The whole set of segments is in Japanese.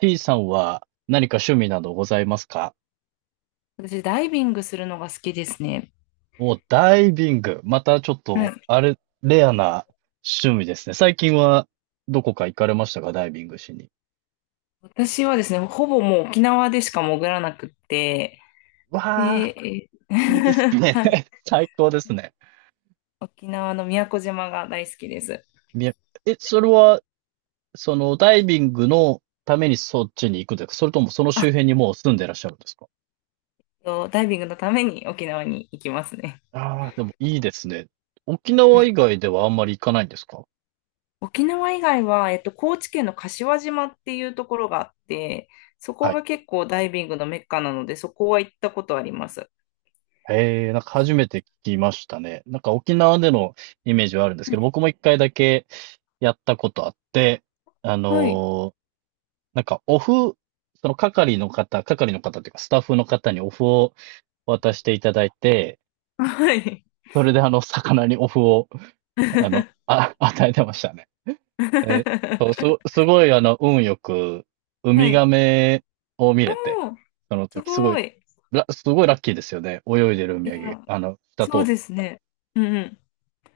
T さんは何か趣味などございますか？私、ダイビングするのが好きですね。お、ダイビング。またちょっはい。と、レアな趣味ですね。最近はどこか行かれましたか？ダイビングしに。私はですね、ほぼもう沖縄でしか潜らなくって、で、わあ、いいです ね。はい。 最高ですね。沖縄の宮古島が大好きです。みえ、それは、ダイビングのためにそっちに行くんですか？それともその周あ辺にもう住んでらっしゃるんですか？と、ダイビングのために沖縄に行きますね。ああー、でもいいですね。沖は縄い。以外ではあんまり行かないんですか？沖縄以外は、高知県の柏島っていうところがあって、そこはい。が結構ダイビングのメッカなので、そこは行ったことあります。へえ、なんか初めて聞きましたね。なんか沖縄でのイメージはあるんですけど、僕も一回だけやったことあって、あはい。のーなんかお麩、その係の方っていうかスタッフの方にお麩を渡していただいて、はい。それで魚にお麩を、与えてましたね。え、そう、す、すごい運よく、ウはミガい。メを見おれて、ー、そのす時すごごい、い。すごいラッキーですよね。泳いでるウいミガメ、や、下通そうってですね。うんうん。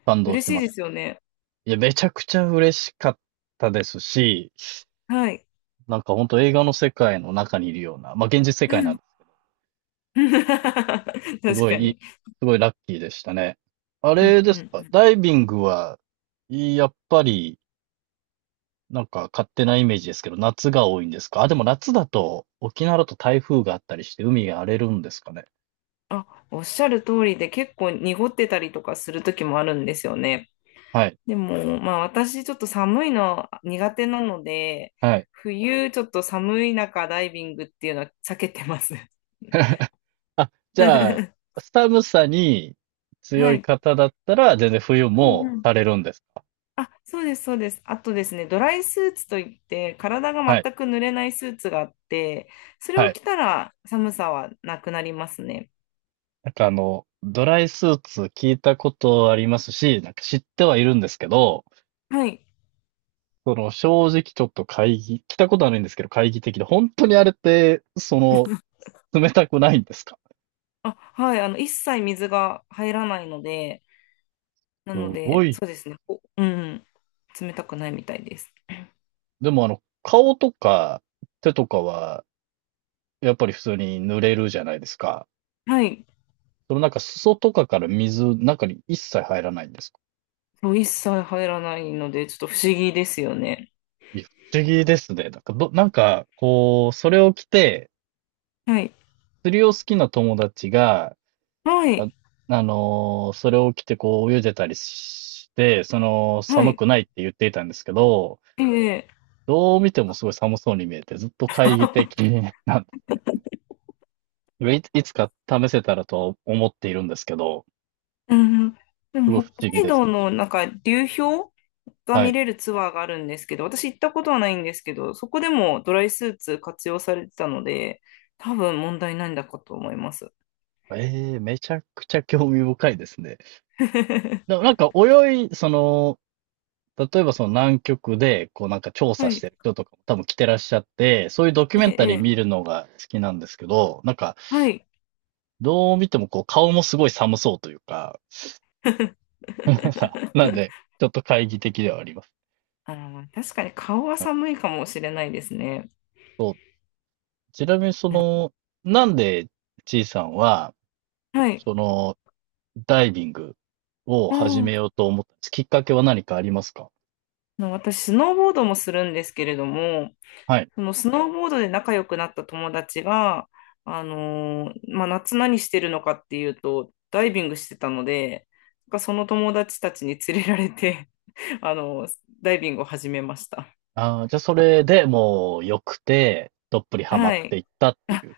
感動嬉ししいまでした。すよね。いや、めちゃくちゃ嬉しかったですし、はい。なんか本当映画の世界の中にいるような、まあ現実世う界なんん。です、す確ごいかいい、に。すごいラッキーでしたね。あうれんでうんうすか、ん。ダイビングは、やっぱり、なんか勝手なイメージですけど、夏が多いんですか？あ、でも夏だと、沖縄だと台風があったりして海が荒れるんですかね。あ、おっしゃる通りで結構濁ってたりとかする時もあるんですよね。はい、でも、まあ私ちょっと寒いの苦手なので、はい。冬ちょっと寒い中ダイビングっていうのは避けてます。あ、じゃあ、寒さに強はいい。方だったら、全然冬うんもうん。されるんですか？あ、そうです、そうです。あとですね、ドライスーツといって、体がはい、全く濡れないスーツがあって、それはをい。着たら寒さはなくなりますね。なんかドライスーツ聞いたことありますし、なんか知ってはいるんですけど、はい。その正直ちょっと来たことはないんですけど、懐疑的で、本当にあれって、冷たくないんですか？あ、はい。一切水が入らないので、なすのごで、い。そうですね。おうん、冷たくないみたいです。でも顔とか手とかは、やっぱり普通に濡れるじゃないですか。はい。そのなんか裾とかから水、中に一切入らないんですか？そう、一切入らないので、ちょっと不思議ですよね。いや、不思議ですね。なんかど、なんか、こう、それを着て、はい。釣りを好きな友達が、はあ、い。それを着てこう泳いでたりして、そのは寒い。くないって言っていたんですけど、ええ、どう見てもすごい寒そうに見えて、ずっと懐疑的 なんで、いつか試せたらと思っているんですけど、うん。ですも、ごい不北思議海です。道のなんか流氷がは見い。れるツアーがあるんですけど、私行ったことはないんですけど、そこでもドライスーツ活用されてたので、多分問題ないんだかと思います。ええ、めちゃくちゃ興味深いですね。でも なんか泳い、その、例えばその南極で、こうなんか調は査しい。てる人とかも多分来てらっしゃって、そういうドキュメえンタリーえ、え見え、るのが好きなんですけど、なんかはい。どう見てもこう顔もすごい寒そうというか、なん で、ちょっと懐疑的ではあります。確かに顔ははい。寒いかもしれないですね。そう。ちなみにその、なんで、ちいさんは、はい。その、ダイビングをう始めん。ようと思ったんです？きっかけは何かありますか？私、スノーボードもするんですけれども、はい。そのスノーボードで仲良くなった友達が、まあ、夏何してるのかっていうと、ダイビングしてたので、なんかその友達たちに連れられて、あのーダイビングを始めました。あー、じゃあそれでもう良くて、どっぷりハマはってい。いったっていあ、う。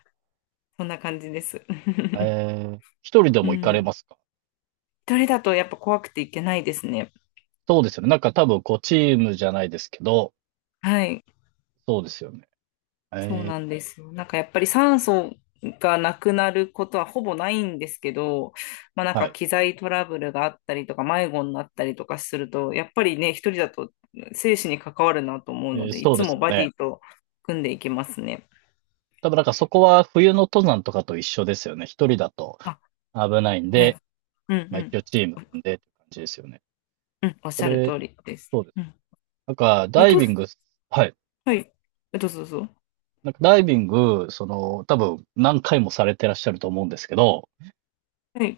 そんな感じです。一人で うも行かれん。ますか？一人だとやっぱ怖くていけないですね。そうですよね。なんか多分こうチームじゃないですけど、はい。そうですよね。そうえなー、んですよ。なんかやっぱり酸素がなくなることはほぼないんですけど、まあなんはかい。機材トラブルがあったりとか迷子になったりとかすると、やっぱりね、一人だと生死に関わるなと思うので、いそうつですもよバデね。ィと組んでいきますね。多分なんかそこは冬の登山とかと一緒ですよね。一人だとあ、危ないんはで、い。うんまあう一ん。応チーム組んでって感じですよね。うん、おっしそゃるれ、通りです。そうです。うん。なんかえっダイと、ビング、はい。はい。どうぞどうぞ。なんかダイビング、多分何回もされてらっしゃると思うんですけど、はい。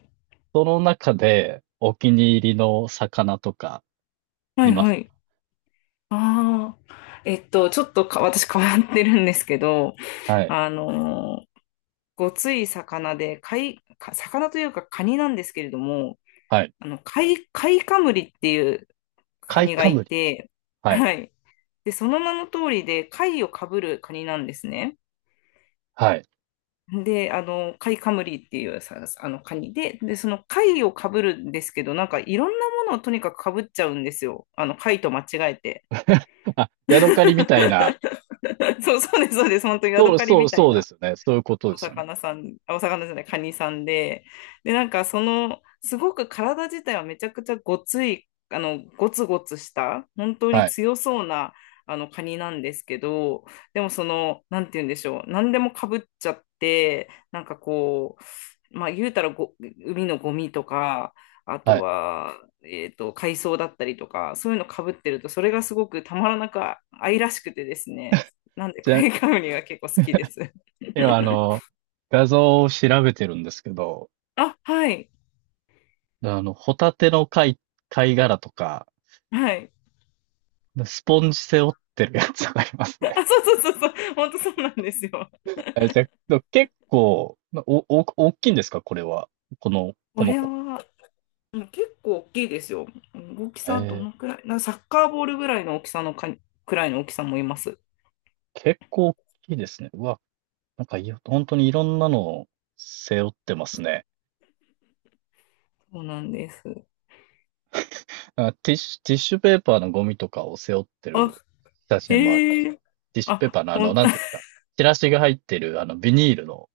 その中でお気に入りの魚とかはいいまはす？い。ああ。えっと、ちょっとか、私変わってるんですけど、はい。あのーごつい魚で、貝、か魚というかカニなんですけれども、はい。貝カムリっていうカカイニがカムいリ。て、はい。はい。で、その名の通りで、貝をかぶるカニなんですね。はい。で、貝カムリっていうさ、あの、カニで、その貝をかぶるんですけど、なんかいろんなものをとにかくかぶっちゃうんですよ。貝と間違えて。あ、ヤドカリみたい な。そう、そうです、そうです。本当にヤそドう、カリそう、みたいそうでな。すよね。そういうことでおすよね。魚さん、あ、お魚じゃない、カニさんで、なんかすごく体自体はめちゃくちゃごつい、ゴツゴツした、本当にはい。強そうな、カニなんですけど、でもなんて言うんでしょう、何でもかぶっちゃって、なんかこう、まあ言うたら海のゴミとか、あはとい。は、海藻だったりとか、そういうのかぶってると、それがすごくたまらなく愛らしくてですね、なんで、カニカムニが結構好きです。今、画像を調べてるんですけど、あ、はい。ホタテの貝殻とか、はい。スポンジ背負ってるやつがあります あ、ね。そうそうそうそう。本当そうなんですよ。え、じゃあ、結構、大きいんですか？これは。ここのれ子。は、うん、結構大きいですよ。大きえさどー、のくらいな、サッカーボールぐらいの大きさのか、くらいの大きさもいます。結構大きいですね。うわ、なんかい本当にいろんなのを背負ってますね。そうなんです。あ、ティッシュペーパーのゴミとかを背負ってるあ、写真もあります。へえ。ティッシュペーあ、パーのなんていうんですか。チラシが入ってる、ビニールの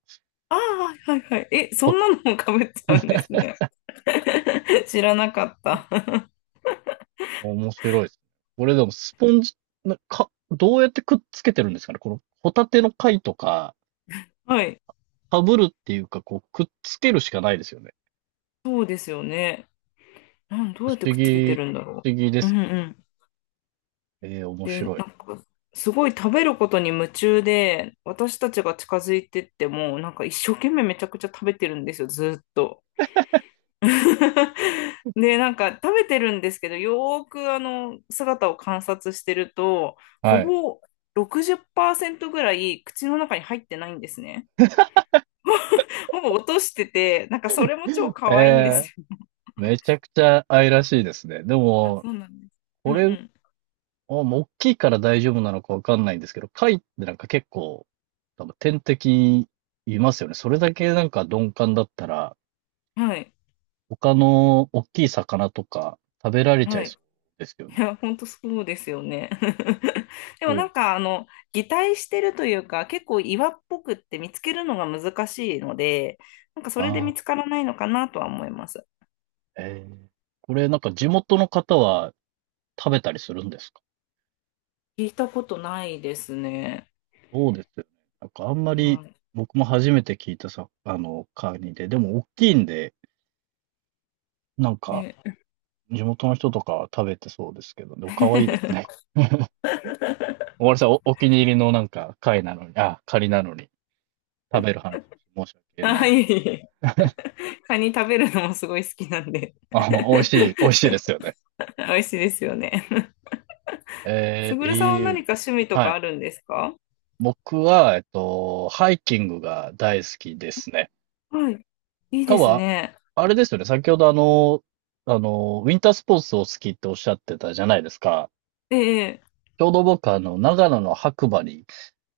ああ、はいはいはい。え、そポ。んなのもかぶっちゃうんですね。知らなかった。面白いですね。これでもスポンジ、どうやってくっつけてるんですかね。このホタテの貝とか、はい。かぶるっていうか、こう、くっつけるしかないですよね。そうですよね。どう不や思ってくっつけて議、不るんだろ思議でう。うすんうん。ね。面で、白い。なんか、すごい食べることに夢中で、私たちが近づいてっても、なんか一生懸命めちゃくちゃ食べてるんですよ、ずーっと。で、なんか食べてるんですけど、よーく姿を観察してると、ほはい。ぼ60%ぐらい口の中に入ってないんですね。ほぼ落としてて、なんかそれも超可愛いんでえー、すよ。めちゃくちゃ愛らしいですね。であ、も、そうなんです。うこんれ、うあもう大きいから大丈夫なのかわかんないんですけど、貝ってなんか結構、多分天敵いますよね。それだけなんか鈍感だったら、ん。はい。他の大きい魚とか食べられちゃはいい。そうですよいね。や、本当そうですよね。でもそなうでんすか、擬態してるというか、結構岩っぽくって見つけるのが難しいので、なんかそれでな。見つからないのかなとは思います。ええ。これなんか地元の方は食べたりするんですか？聞いたことないですね。そうですよね。なんかあんまりは僕も初めて聞いたさ、カニで、でも大きいんで、なんい。かね、地元の人とかは食べてそうですけど、でも可愛いです ね。おわりさん、お気に入りのなんか貝なのに、あ、カニなのに食べる話をして申し訳なはいでい。す。カニ食べるのもすごい好きなんで。あ、美味しい ですよね。美味しいですよね。すえぐえ、るさんはいい。何か趣味とはかい。あるんですか？僕は、ハイキングが大好きですね。はい。いい多で分すね。あれですよね。先ほどウィンタースポーツを好きっておっしゃってたじゃないですか。ええ、ちょうど僕長野の白馬に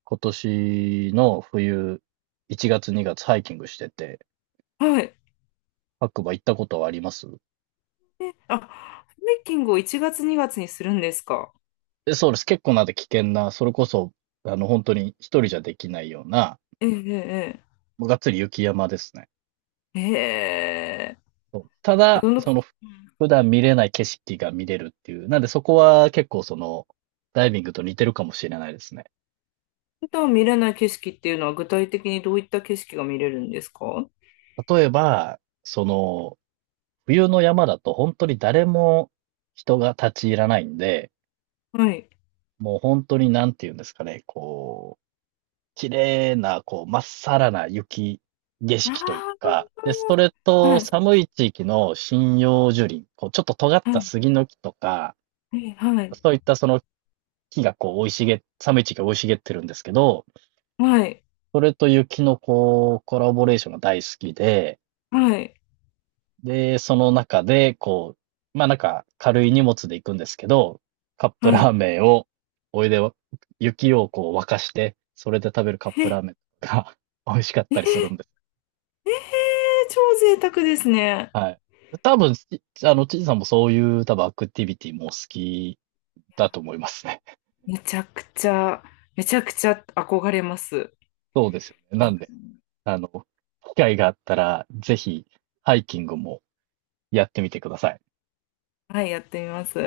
今年の冬、1月2月ハイキングしてて、はい。白馬行ったことはあります？え、あ、ハイキングを1月2月にがつにするんですか？そうです。結構なんで危険な、それこそ、本当に一人じゃできないような、ええ、もうがっつり雪山ですね。ええ、えそうたえ。だ、普普段見れない景色が見れるっていう。なんでそこは結構ダイビングと似てるかもしれないですね。段見れない景色っていうのは具体的にどういった景色が見れるんですか？例えば、冬の山だと本当に誰も人が立ち入らないんで、はい。もう本当になんていうんですかね、こう、綺麗な、こう、まっさらな雪景色というあか、で、それあ、はとい、寒い地域の針葉樹林、こう、ちょっと尖っはたい、杉の木とか、はい、そういったその木がこう、生い茂っ、寒い地域が生い茂ってるんですけど、はい、それと雪のこう、コラボレーションが大好きで、はい、で、その中で、こう、まあなんか軽い荷物で行くんですけど、カップはラーい。メンを、お湯で雪をこう沸かして、それで食べるカッえ、プラーえ、メンが 美味しかっえ、たりするんです。ええ、超贅沢ですね。はい。多分、ちあの、ちいさんもそういう多分アクティビティもお好きだと思いますね。めちゃくちゃ、めちゃくちゃ憧れます。なあ、んで、あの、機会があったら、ぜひハイキングもやってみてください。はい、やってみます。